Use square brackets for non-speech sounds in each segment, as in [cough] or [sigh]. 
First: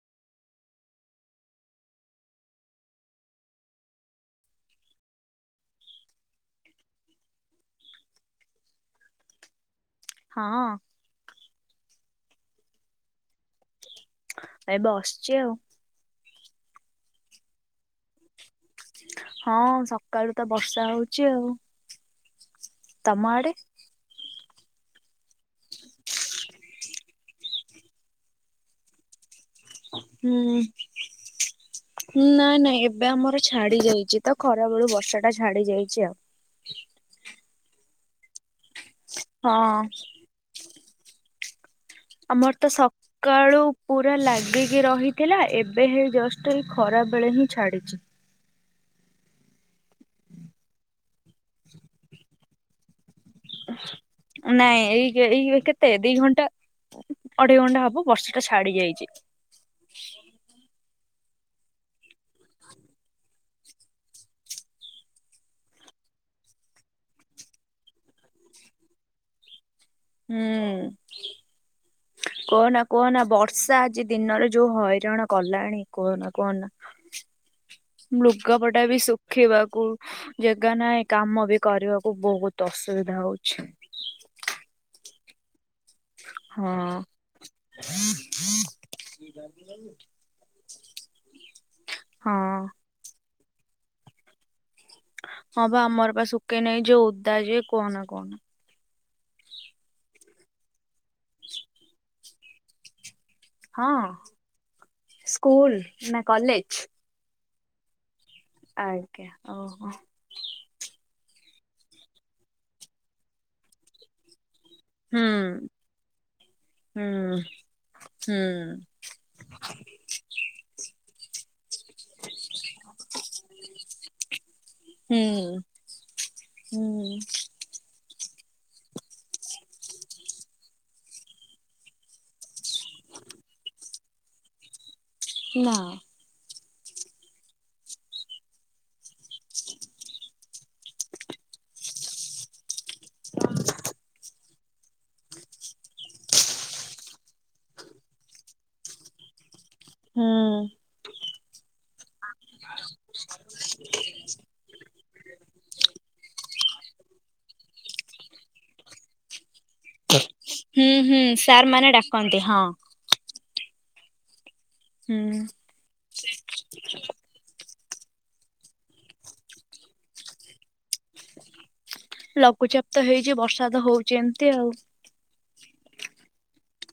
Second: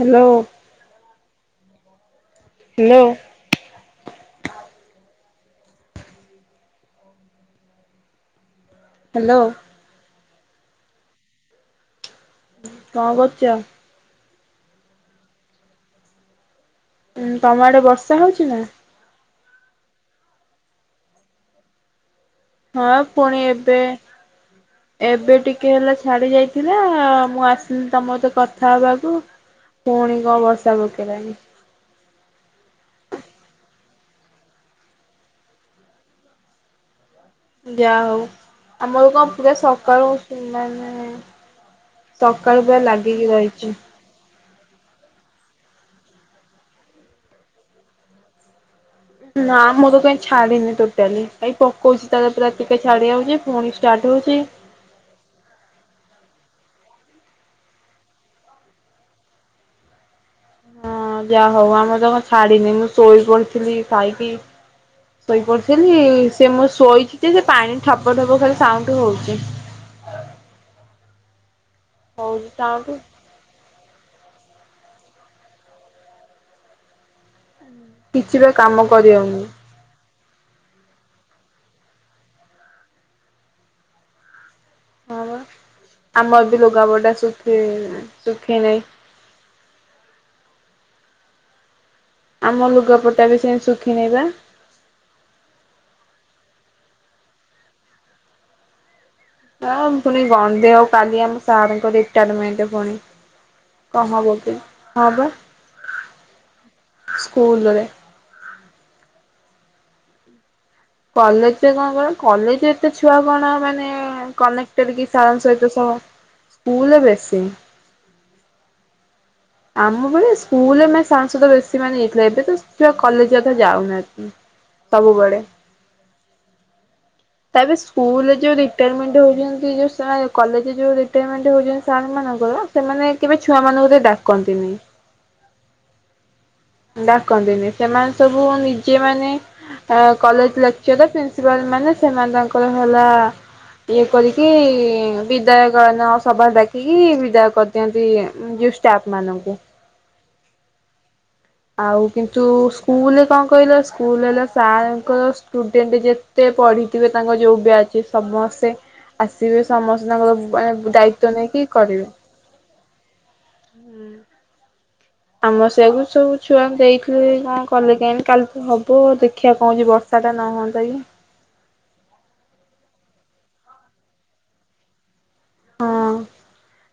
Hello. Hello. Hello. ହଁ। କଣ କରୁଛ? ଏବେ ବସଛି ଆଉ। ଉଁ ତମ ଆଡେ ବର୍ଷା ହଉଛିି ନା। ହଁ ସକାଳୁ ତ ବର୍ଷା ହଉଚି ଆଉ। ହଁ ତମ ଫୁଣି ଆଡେ? ଏବେ ଏବେ ଟିକେ ହେଲା ଛାଡି ଯାଇଥିଲା ମୁଁ ଆସିଲି ତମତେ କଥା ହବାକୁ ପୁଣି କଣ ହୁଁ। ବର୍ଷା ପକେଇଲାଣି ନାଇଁ ନାଇଁ ଏବେ ଆମର ଛାଡି ଯାଇଛି ତ ଖରା ବେଳୁ ବର୍ଷା ଟା ଛାଡି ଯାଇଛି ଆଉ। ଯାହା ହଉ ଆମର କଣ ପୁରା ହଁ ସକାଳୁ ମାନେ ଆମର ସକାଳୁ ତ ପୁରା ଲାଗିକି ସକାଳୁ ରହିଛି। ପୁରା ଲାଗିକି ରହିଥିଲା ଏବେ ହେ ଜଷ୍ଟ ଏ ଖରାବେଳେ ହିଁ ଛାଡ଼ିଛି। ନା ମୋର କାଇହିଁ ଛାଡିନି ଟୋଟାଲି ଏଇ ପକଉଛି ତାର ପୁରା ଛାଡୀ ଯାଉଚି। ନାଇଁ ଏଇ ଏଇ କେତେ ଦି ଘଣ୍ଟା ଅଢେଇ ଘଣ୍ଟା ହବ ବର୍ଷା ଟା ଛାଡି ଯାଇଛି। ହଁ ଯାହା ହଉ ଆମର ତ କଣ ଛାଡିିନି ମୁଁ ସୋଇ ପଡ଼ିଥିଲି ଖାଇକି। ଶୋଇପଡିଥିଲି ସେ ମୁଁ ଶୋଇଛି ଯେ ସେ ପାଣି ଠପ ଠପ ଖାଲି ସାଉଣ୍ଡ ହଉଛି। ହୁଁ ହଉଛି କହନା ସାଉଣ୍ଡ କହନା ବର୍ଷା ଆଜି ଦିନରେ ଯୋଉ ହଇରାଣ କଲାଣି କୁହନା କୁହନା। କିଛି ବା ଲୁଗାପଟା କାମ ବି କରିହଉନି ଶୁଖିବାକୁ ଜାଗା ନାହିଁ କାମ ବି କରିବାକୁ ବହୁତ ଅସୁବିଧା ହଉଛି। ହଁ ପା ଆମର ବି ହଁ ଲୁଗା ପଟା ଶୁଖି ସୁଖି ନାହିଁ। ହଁ ଆମ ଲୁଗପଟା ବି ସେ ଶୁଖିିନେଇବା। ହଁ ବା ଆମର ପା ଶୁକେଇ ନାହିଁ ଯ ଓଦା ଯିଏ କୁହନା କୁହନା। ହଁ ପୁଣି ଗନ୍ଧେ ଆଉ କାଲି ଆମ ସାର ଙ୍କ ରିଟାୟାରମେଣ୍ଟ ପୁଣି। କଣ ହଁ ହବ କି? ହଁ ବା ସ୍କୁଲ ନା କଲେଜ? ସ୍କୁଲରେ। ଆଜ୍ଞା ଓହୋ। କଲେଜରେ କଣ କଲେଜରେତେ ଛୁଆ କଣା ମାନେ କ ଯଦି କି ହୁଁ। ସାରଙ୍କ ସହିତ ସ ସ୍କୁଲରେ ହୁଁ ବେଶୀ। ହୁଁ। ଆମ ବେଳେ ସ୍କୁଲରେ ସାରଙ୍କ ସହିତ ବେଶୀ ସେମାନେ ଯାଇଥିଲେ ଏବେ ତ ସେ କଲେଜ ଅଧା ଯାଉନାହାନ୍ତି ସବୁବେଳେ। ହୁଁ ହୁଁ। ତା ପରେ ସ୍କୁଲରେ ଯୋଉ ରିଟାରମେଣ୍ଟ ହଉଛନ୍ତି ଯୋଉ କଲେଜରେ ଯୋଉ ରିଟାରମେଣ୍ଟ ହଉଛନ୍ତି ସାର୍ ଙ୍କର ସେମାନେ କେବେ ଛୁଆ ମାନଙ୍କୁ ଟିକେ ଡାକନ୍ତିନି। ନା। ଡ଼ାକନ୍ତିନି ସେମାନେ ସବୁ ନିଜେ ମାନେ ଆ କଲେଜ ଲେ ଚିଅଦା ପ୍ରିନ୍ସିପାଲ ମାନେ ସେମାନ ତାଙ୍କର ହେଲା ଇଏ କରି କି ବିଦାୟ କାଳୀନ ସଭା ଡ଼ାକିକି ବିଦାୟ କରିଦିଅନ୍ତି ଜୁ ଷ୍ଟାପ୍ ମାନଙ୍କୁ। ଉଁ। ଆଉ କିନ୍ତୁ ସ୍କୁଲରେ କଣ କହିଲ ସ୍କୁଲ ହେଲେ ସାରେ ଙ୍କର ଷ୍ଟୁଡେଣ୍ଟ ଯେତେ ପଢ଼ିଥିବେ ତାଙ୍କ ଯୋଉ ବ୍ୟାଚେ ସମସ୍ତେ ଆସିବେ ସମସ୍ତଙ୍କ ମାନେ ଦାୟିତ୍ୱ ନେଇକି କରିବେ। କନ୍ତି ହଁ। ହୁଁ ହୁଁ ଆମ ସେଗୁ ସବୁ ଛୁଆଙ୍କୁ ଦେଇଥି କଣ କଲେ କେୟାଣି କାଲି ତ ହବ ଦେଖିଆ କଣ ହଉଚି ବର୍ଷାଟା ନ ହୁଅନ୍ତା କି ଲଘୁଚାପ ତ ହେଇଚି ବର୍ଷା ତ ହୋଉଚି ଏମିତି ଆଉ।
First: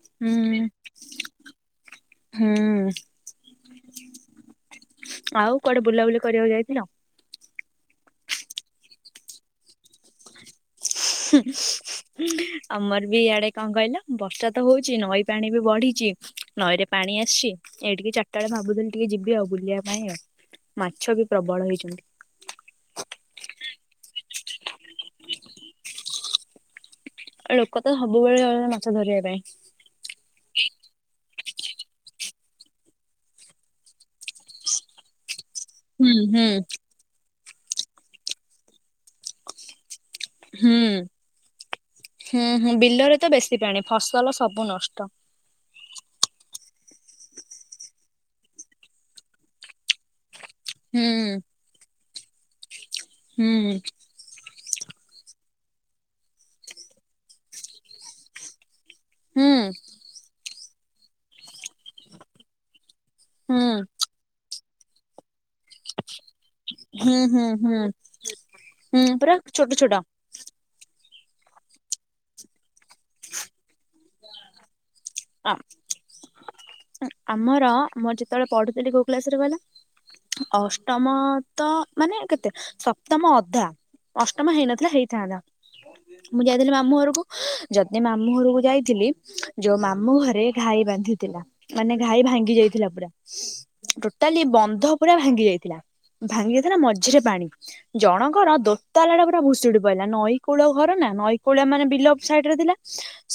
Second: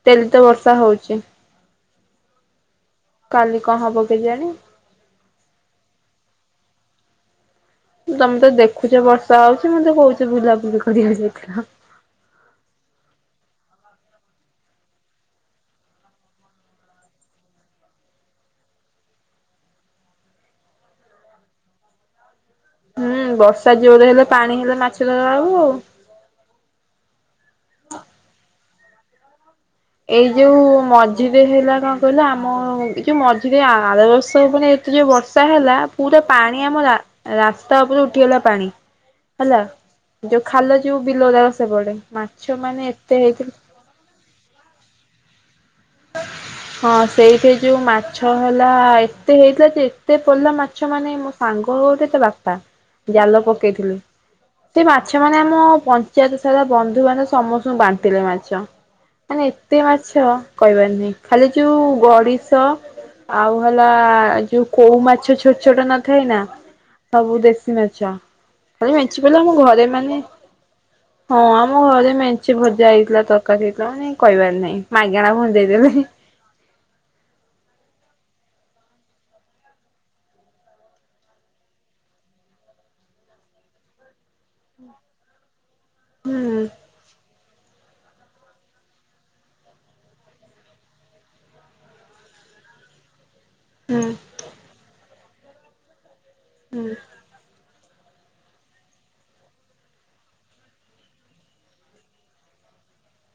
ଡ଼େଲି ତ ହୁଁ ବର୍ଷା ହୋଉଚି। ହୁଁ। କାଲି କଣ ହବ କେଜାଣି? ଆଉ କୁଆଡ଼େ ବୁଲାବୁଲି କରିବାକୁ ଯାଇଥିଲ? ତମେ ତ ଦେଖୁଚ ବର୍ଷା ହଉଛି ମତେ କହୁଚ ବୁଲାବୁଲି କରିବାକୁ ଯାଇଥିଲ। ହୁଁ। ଆମର ବି ଇଆଡ଼େ କଣ କହିଲ ବର୍ଷା ତ ହୋଉଛି ନଈ ପାଣି ବି ବଢ଼ିଚି ନଈରେ ପାଣି ଆସିଛି। ଏଇ ଟିକେ ଚାରିଟା ବେଳେ ଭାବୁଥିଲି ଟିକେ ଯିବି ଆଉ ବୁଲିବା ପାଇଁ ଆଉ ମାଛ ବି ପ୍ରବଳ ହେଇଛନ୍ତି। ହୁଁ ବର୍ଷା ଜୋରରେ ହେଲେ ପାଣି ହେଲେ ମାଛ ଧରା ହବ ଆଉ। ଲୋକ ତ ସବୁବେଳେ ଯାଉଛନ୍ତି ମାଛ ଧରିବା ପାଇଁ। ଏଇ ଯୋଉ ମଝିରେ ହେଲା କଣ କହିଲ ଆମ ଏ ଯୋଉ ମଝିରେ ଆର ବର୍ଷ ମାନେ ସେ ଯୋଉ ବର୍ଷା ହେଲା ହୁଁ ପୁରା ହୁଁ ପାଣି ଆମ ରା ରାସ୍ତା ଓପରେ ଉଠିଗଲା ପାଣି। ହେଲା ଯୋଉ ହୁଁ ଖାଲ ଯୋଉ ବିଲରା ସବୁଆଡ଼େ ହୁଁ ମାଛ ହୁଁ ମାନେ ବିଲରେ ଏତେ ତ ହେଇଥିଲା ବେଶୀ ପାଣି ଫସଲ ସବୁ ନଷ୍ଟ। ହଁ ସେଇଠି ଯୋଉ ମାଛ ହେଲା ଏତେ ହେଇଥିଲା ଯେ ଏତେ ପଡ଼ିଲା ମାଛ ହୁଁ ମାନେ ମୋ ସାଙ୍ଗ ବୋଉ ଗୋଟେ ତା ବାପା ଜାଲ ହୁଁ ପକେଇଥିଲୁ। ସେ ମାଛ ମାନେ ଆମ ପଞ୍ଚାୟତ ସାରା ବନ୍ଧୁ ବାନ୍ଧବ ସମସ୍ତଙ୍କୁ ବାଣ୍ଟିଲେ ମାଛ। ମାନେ ହୁଁ ଏତେ ମାଛ କହିବାର ନାହିଁ ଖାଲି ଯୋଉ ଗଡ଼ିଶ ଆଉ ହୁଁ ହେଲା ଯୋଉ କୋଉ ମାଛ ଛୋଟ ଛୋଟ ନଥାଏ ନା। ହୁଁ ସବୁ ହୁଁ ଦେଶୀ ହୁଁ ମାଛ ଖାଲି ହୁଁ ମେଚି ପୁରା ପିଲ ଆମ ଛୋଟ ଘରେ ଛୋଟ ମାନେ ହଁ ଆମ ଘରେ ମେଞ୍ଚି ଭଜା ହେଇଥିଲା ତରକାରୀ ହେଇଥିଲା ମାନେ କହିବାର ନାହିଁ ମାଗଣା ମୁ ଆ ଦେଇଦେଲି। ଆମର ଆମର ଯେତେବେଳେ ପଢ଼ୁଥିଲି କୋଉ କ୍ଲାସରେ କହିଲ ଅଷ୍ଟମ ତ ମାନେ କେତେ ସପ୍ତମ ଅଧା ଅଷ୍ଟମ ହେଇନଥିଲା ହେଇଥାନ୍ତା। ହୁଁ ମୁଁ ଯାଇଥିଲି ମାମୁଁ ଘରକୁ ଯଦି ମାମୁଁ ଘରକୁ ଯାଇଥିଲି ଯୋଉ ମା ମୁ ଘରେ ଘାଇ ବାନ୍ଧିଥିଲା ମାନେ ଘାଇ ଭାଙ୍ଗି ଯାଇଥିଲା ପୁରା। ହୁଁ ଟୋଟାଲି ବନ୍ଧ ପୁରା ଭାଙ୍ଗି ଯାଇଥିଲା ଭାଙ୍ଗି ଯାଇଥିଲା ହୁଁ ମଝିରେ ପାଣି। ଜଣଙ୍କର ଦୋତାଲାଟେ ପୁରା ଭୁସିଡ଼ି ପଇଲା ନଈକୂଳ ଘର ନା ନଈକୂଳ ମାନେ ବିଲ ସାଇଡ଼ ରେ ଥିଲା।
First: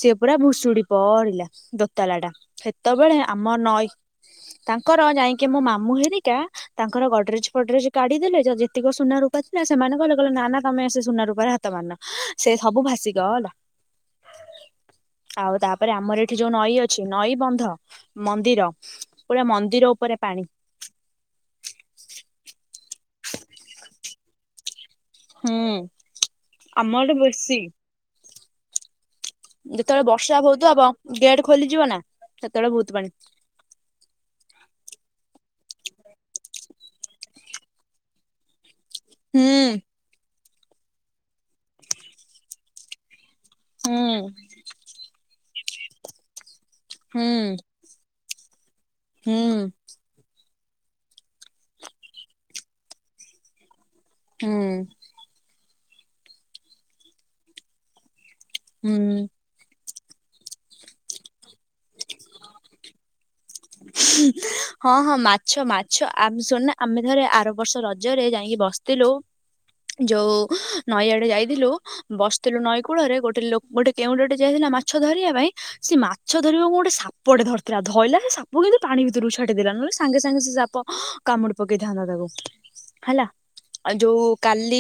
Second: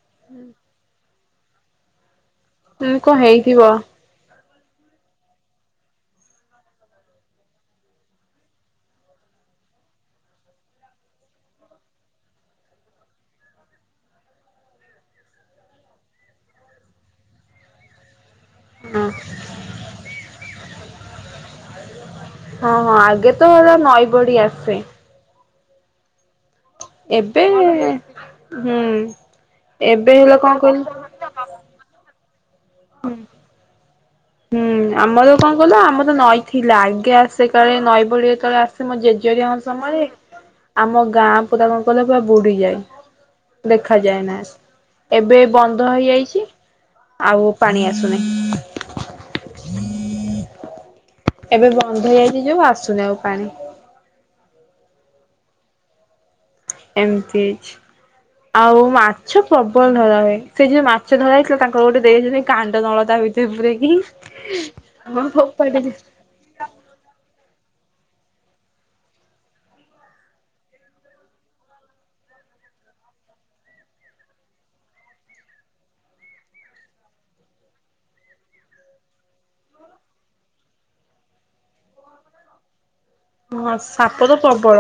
ସିଏ ପୁରା ଭୁଷୁଡ଼ି ପଇଲା ଦୋତାଲାଟା ହୁଁ କଣ ସେତେବେଳେ ଆମ ହେଇଥିବ ନଈ ତାଙ୍କର ଯାଇଙ୍କି ମୋ ମାମୁଁ ହେରିକା ତାଙ୍କର ଗଡ୍ରେଜ ଫଡରେଜ କାଢ଼ିଦେଲେ ଯ ଯେତିକ ସୁନା ରୂପା ଥିଲା ସେମାନେ କହିଲେ କହିଲେ ନା ନା ତମେ ସେ ସୁନା ରୂପାରେ ହା ତ ମାନା ସେ ସବୁ ଭାଷି ଗଲା। ଆଉ ତାପରେ ଆମର ଏ ଥି ଯୋଉ ନଈ ଅଛି ନଈ ବନ୍ଧ ମନ୍ଦିର ହଁ ପୁରା ମନ୍ଦିର ଓପରେ ପାଣି। ହଁ ହଁ ଆଗେ ତ ତା ନଈ ବଢ଼ି ଆସେ। ହୁଁ। ଆମ ଆଡେ ଏବେ ବେଶୀ ହୁଁ ଯେତେବେଳେ ଏବେ ବର୍ଷା ହେଲା କଁ ବହୁତ ହବ କହିଲୁ? ଗେଟ୍ ଖୋଲିଯିବ ନାଁ ସେତେଳେ ଭୋଉତ ପାଣି। ହୁଁ ଆମର କଁ କହିଲ ଆମର ନଈ ଥିଲା ଆଗେ ଆସେ କାଳେ ନଈ ବଢ଼ି ଏତଳେ ଆ ସେ ମୋ ଜେଜେ ହରିଆଙ୍କ ହୁଁ ସମୟରେ ଆମ ଗାଁ ପୁରା କଁ କହିଲ ପୁରା ବୁଡ଼ି ଯାଏ। ହୁଁ ଦେଖାଯାଏନା ଏବେ ବନ୍ଧ ହେଇଯାଇଚି। ଆଉ ହୁଁ ପାଣି ଆସୁନେଇ। ହୁଁ। ଏବେ ବନ୍ଧ ହେଇଯାଇଚି ଯୋଉ ଆସୁନି ଆଉ ପାଣି। ହୁଁ। ଏମତି ହେଇଛି। ଆଉ ହୁଁ ମାଛ ପ୍ରବଳ ଧରା ହୁଏ। ସେ ଯୋଉ ମାଛ ଧରା ହେଇଥିଲା ତାଙ୍କର ଗୋଟେ ଦେଇଚନ୍ତି କାଣ୍ଡନଳ ତା ଭିତରେ ପୁରେଇକି। ହଁ ହଁ ମାଛ ମାଛ ଆମେ ଶୁଣୁନା ଆମେ ଥରେ ଆର ବର୍ଷ ରଜରେ ଯାଇଁକି ବସଥିଲୁ ଯୋଉ ନଈ ଆଡ଼େ ଯାଇଥିଲୁ। ବସିଥିଲୁ ନଈକୂଳରେ ଗୋଟେ ଲୋ ଗୋଟେ କେଉଁଟଟେ ଯାଇଥିଲା ମାଛ ଧରିବା ପାଇଁ। ସିଏ ମାଛ ଧରିବ ଗୋଟେ ସାପଟେ ଧରିଥିଲା ଧରଲା ସେ ସା ବୁ କିନ୍ତୁ ପାଣି ଭିତରୁକୁ ଛାଟିଦେଲା ନହଲେ ସାଙ୍ଗେ ସାଙ୍ଗେ ସେ ସାପ କାମୁଡ଼ି ପକେଇଥାନ୍ତା ତାକୁ ହେଲା। ହଁ ଆ ସାପ ଯୋଉ ତ କାଲି ପ୍ରବଳ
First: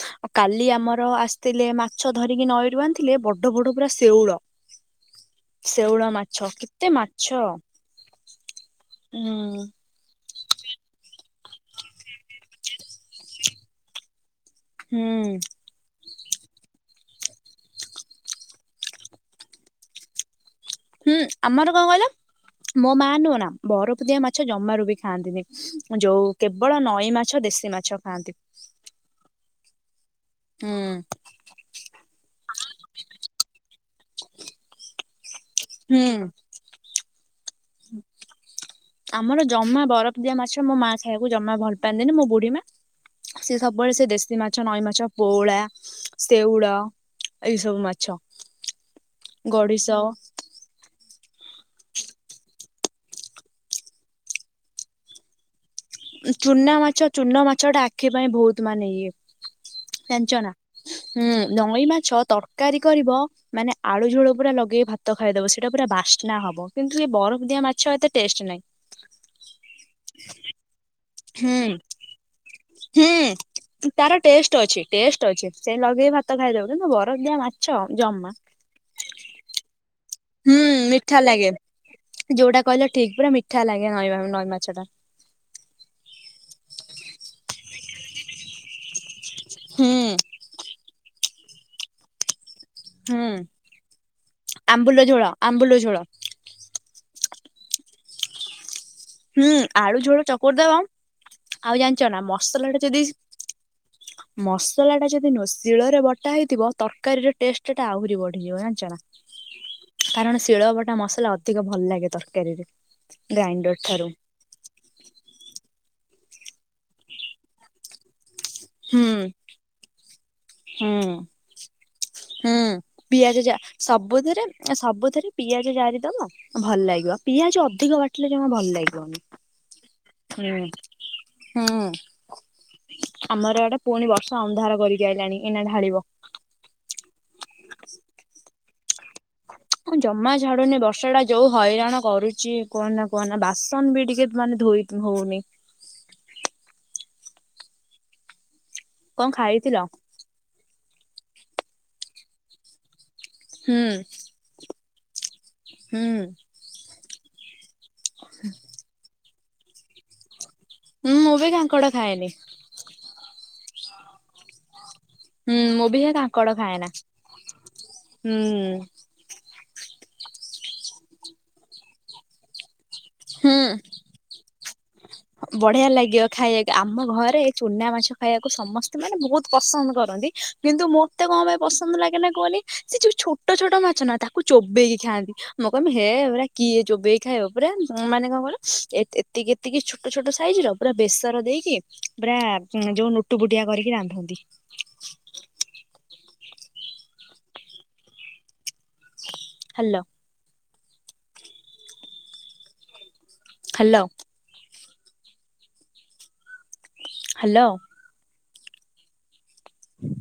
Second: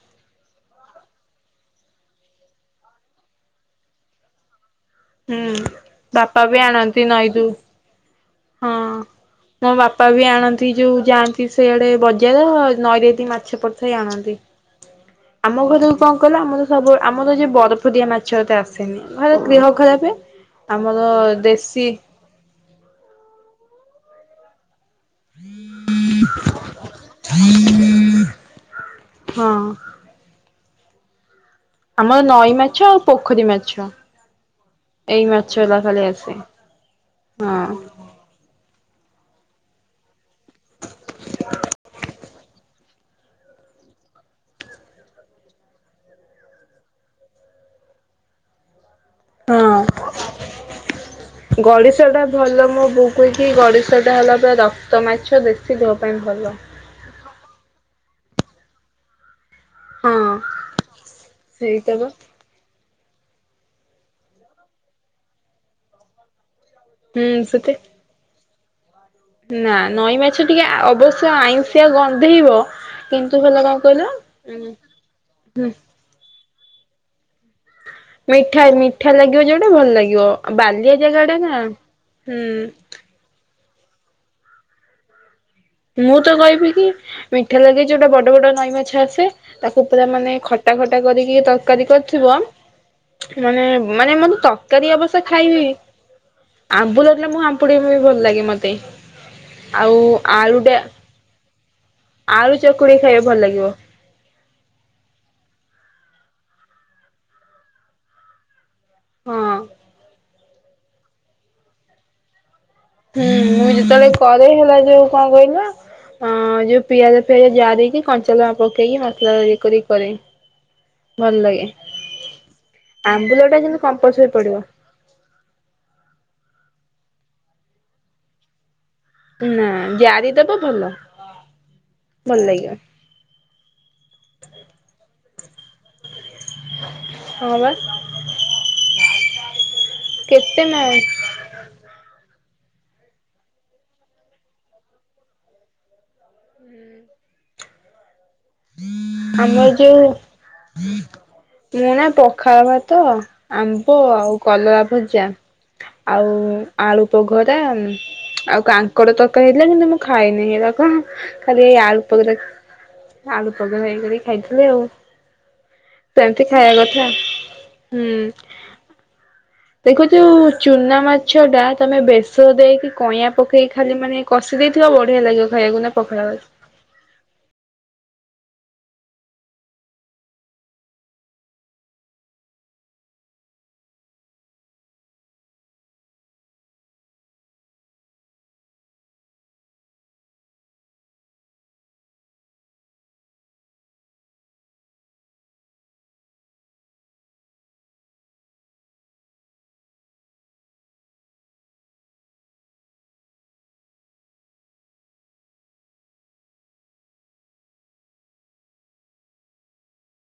ଆଉ କାଲି ଆମର ଆସିଥିଲେ ମାଛ ଧରିକି ନଈରୁ ଆଣିଥିଲେ ବଡ଼ ବଡ଼ ପୁରା ଶେଉଳ। ହୁଁ ଶେଉଳ ମାଛ ବାପା ବି କେତେ ଆଣନ୍ତି ମାଛ ନଈରୁ। ହଁ ହୁଁ ମୋ ବାପା ବି ଆଣନ୍ତି ଯୋଉ ଯାଆନ୍ତ୍ ଇ ସେଇଆଡ଼େ ବଜାର ନଈରେ ଏଦି ମାଛ ପଡ଼ିଥାଏ ଆଣନ୍ତି। ହୁଁ। ଆମ ଘରୁକୁ କଁ କଇଲ ଆମର ସବୁ ଆମର ଯେ ବରଫ ଦିଆ ମାଛ ଏତେ ଆସେନି, ଘରେ ଗ୍ରିହ ଖରାପେ। ଆମର ହୁଁ ଆମର କଣ ଦେଶୀ କହିଲ ମୋ ମା ନୁହଁ ନା ବରଫ ଦିଆ ମାଛ ଜମାରୁ ବି ଖାଆନ୍ତିନି ମୁଁ ଯୋଉ କେବଳ ନଈ ମାଛ ଦେଶୀ ମାଛ ଖାଆନ୍ତି। ହଁ ହୁଁ ଆମର ନଈ ମାଛ ଆଉ ପୋଖରୀ ମାଛ। ଏଇ ମାଛଲା ହୁଁ ଖାଲି ଆସେ ହଁ। ଆମର ଜମା ବରଫ ଦିଆ ମାଛ ମୋ ମା ଖାଇବାକୁ ଜମା ଭଲ ପାଆନ୍ତିନି, ମୋ ବୁଢୀ ମା ସିଏ ସବୁବେଳେ ସେ ଦେଶୀ ମାଛ ନଈ ମାଛ ପୋଉଳା, ଶେଉଳ ଏଇ ସବୁ ମାଛ ଗଡି଼ଶ [inaudible] ଗଡି଼ଶଟା ଭଲ, ମୋ ବୋଉ କୁହେ କି ଗଡି଼ଶଟା ହେଲା ପୁରା ରକ୍ତ ମାଛ ଦେଶୀ ଧ ଚୁନା ମାଛ ଚୁନା ମାଛଟା ଆଖି ପାଇଁ ଭୋଉତ୍ ମାନେ ଇଏ। ହଁ ଜାଣଚ ନା? ହୁଁ ନଈ ସେଇଟା ବା ମାଛ ତଡ଼ କାରୀ କରିବ ମାନେ ଆଳୁ ଝୋଳ ପୁରା ଲଗେଇ ଭାତ ଖାଇଦବ ସେଟା ପୁରା ବାସ୍ନା ହବ। କିନ୍ତୁ ସେ ହୁଁ ବରଫ ଦିଆ ମାଛ ଏତେ ଟେଷ୍ଟ ନାହିଁ। ନାଉ ନଈ ମାଛ ଟିକେ ଆ ଅବଶ୍ୟ ହୁଁ ଆଇଁଷିଆ ଗନ୍ଧେଇବ ହୁଁ କିନ୍ତୁ ହେଲା କଣ କହିଲ ତାର ଉଁ ଟେଷ୍ଟ ଅଛି ଟେଷ୍ଟ ଅଛି ହୁଁ ସେ ଲଗେଇ ଭା ତ ଖାଇଦବ, କିନ୍ତୁ ବରଫ ଦିଆ ମାଛ ଜମ ମିଠା ମିଠା ଲାଗିବ ଯୋଉଟା ଭଲ ଲାଗିବ ହୁଁ ବାଲିଆ ମିଠା ଜାଗାଟା ଲାଗେ ନା ହୁଁ। ଯୋଉଟା କହିଲ ଠିକ ପୁରା ମିଠା ଲାଗେ ହଁ [unintelligible] ନଈ ମାଛଟା। ମୁଁ ତ କହିବି କି ମିଠା ଲାଗେ ଯୋଉଟା ବଡ ବଡ ନଈ ମାଛ ଆସେ ତାକୁ ହୁଁ ପୁରା ମାନେ ଖ ଖଟା ଖଟା କରିକି ତରକାରୀ କରିଥିବ। ହୁଁ ମାନେ ମାନେ ମୁଁ ତ ତରକାରୀ ଆମ୍ବୁଲ ଅବଶ୍ୟ ଝୋଳ ଖାଇବି। ଆମ୍ବୁଲ ଝୋଳ ଆମ୍ବୁଲ ହେଇଥିଲା ମୁଁ ଆମ୍ପୁଡିବି ଭଲ ଲାଗେ ମତେ। ହୁଁ ଆଳୁ ଝୋଳ ଚ ଆଳୁ ଟା ଆଉ ଜାଣିଚ ନା। ଆଳୁ ମସଲା ଟା ଯଦି ଚକୁଡିକି ଖାଇବ ଭଲ ଲାଗିବ। ମସଲା ଟା ଯଦି ନୁହ ଶିଳରେ ବଟା ହେଇଥିବ ତରକାରୀ ର ଟେଷ୍ଟ ଟା ଆହୁରି ବଢିଯିବ ଜା ଚନା ହଁ କାରଣ ଶିଳ ବଟା ମସଲା ଅଧିକ ଭଲ ଲାଗେ ତରକାରୀରେ। ହୁଁ ମୁଁ ଗ୍ରାଇଣ୍ଡର ଠାରୁ ଯେତେବେଳେ ପରେ ହେଲା ଯୋଉ କଣ କହିଲ ଅଁ ଯୋଉ ପିଆଜ ଫିଆଜ ଜାରିକି କଞ୍ଚା ଲ ପକେଇକି ହୁଁ ମସଲା ଇଏ କରି କରେ ହୁଁ ଭଲ ଲାଗେ। ହୁଁ ଆମ୍ବୁଲ ପିଆଜ ଯା ଟା କିନ୍ତୁ କମ୍ପଲସରି ସବୁଥିରେ ପଡିବ। ଆ ସବୁଥିରେ। ପିଆଜ ଜାରି ଦବ ଭଲ ଲାଗିବ ପିଆଜ ଅଧିକ ବାଟିଲେ ଜମା ଭଲ ଲାଗିବନି। ନା ଜାରିଦବ ହୁଁ ଭଲ ହୁଁ ଭଲ ଲାଗିବ। ଆମର ଏଆଡେ ପୁଣି ବର୍ଷା ଅନ୍ଧାର କରିକି ଆଇଲାଣି ଏଇନା ଢାଳିବ। ହଁ ବା। ଜମା କେତେ ଛାଡୁନି ମା ବର୍ଷା ଡା ଯୋଉ ହଇରାଣ କରୁଚି କୁହ ନା କୁହ ନା ବାସନ ବି ଟିକେ ମାନେ ଧୋଇ ହଉନି। କଣ ଆମର ଖାଇଥିଲ? ଯୋଉ ମୁଁ ନା ପଖାଳ ଭାତ। ହୁଁ ଆମ୍ବ ଆଉ କଲଳା ଭଜା ହୁଁ ଆଉ ଆଳୁ ପଘରା। ଆଉ କାଙ୍କଡ ତରକାରୀ ହେଇଥିଲା କିନ୍ତୁ ମୁଁ ଖାଇନି ହେରାକ ହୁଁ ମୁଁ ବି ଖାଲି କାଙ୍କଡ ଆଳୁ ଖାଏନି। ପଘରା ଆଳୁ ପଘରା ଇଏ କରିକି ଖାଇଥିଲି ଆଉ। ହୁଁ ମୁଁ ବି ହେ ସେମିତି କାଙ୍କଡ ଖାଇବା ଖାଏନା। କଥା ହୁଁ ହୁଁ ଦେଖ ଯୋଉ ଚୁନା ମାଛ ଟା ତମେ ବେଶ ଦେଇକି କଇଁଆ ହୁଁ ପକେଇ ଖାଲି ମାନେ କଷି ଦେଇଥିବା ବଢିଆ ଲାଗିବ ବଢିଆ ଖାଇବାକୁ ନା ଲାଗିବ ପଖାଳ ଭାତ। ଖାଇବାକୁ ଆମ ଘରେ ଚୁନା ମାଛ ଖାଇବାକୁ ସମସ୍ତେ ମାନେ ବହୁତ ପସନ୍ଦ କରନ୍ତି କିନ୍ତୁ ମୁଁ ମତେ କଣ ପାଇଁ ପସନ୍ଦ ଲାଗେ ନା କୁହନି ସେ ଯୋଉ ଛୋଟ ଛୋଟ ମାଛ ନା ତାକୁ ଚୋବେଇକି ଖାଆନ୍ତି। ମୁଁ କହମି ହେ ଏ ଭଳିଆ କିଏ ଚୋବେଇ କି ଖାଇବ ପୁରା ମାନେ କଣ କହିଲ ଏତିକି ଏତିକି ଛୋଟ ଛୋଟ ସାଇଜ ର ପୁରା ବେସର ଦେଇକି ପୁରା ହୁଁ ଯୋଉ ଟୁବୁଟିଆ କରିକି ରାନ୍ଧନ୍ତି। [inaudible] ହାଲୋ। ହାଲୋ। ହାଲୋ। ହଁ [inaudible]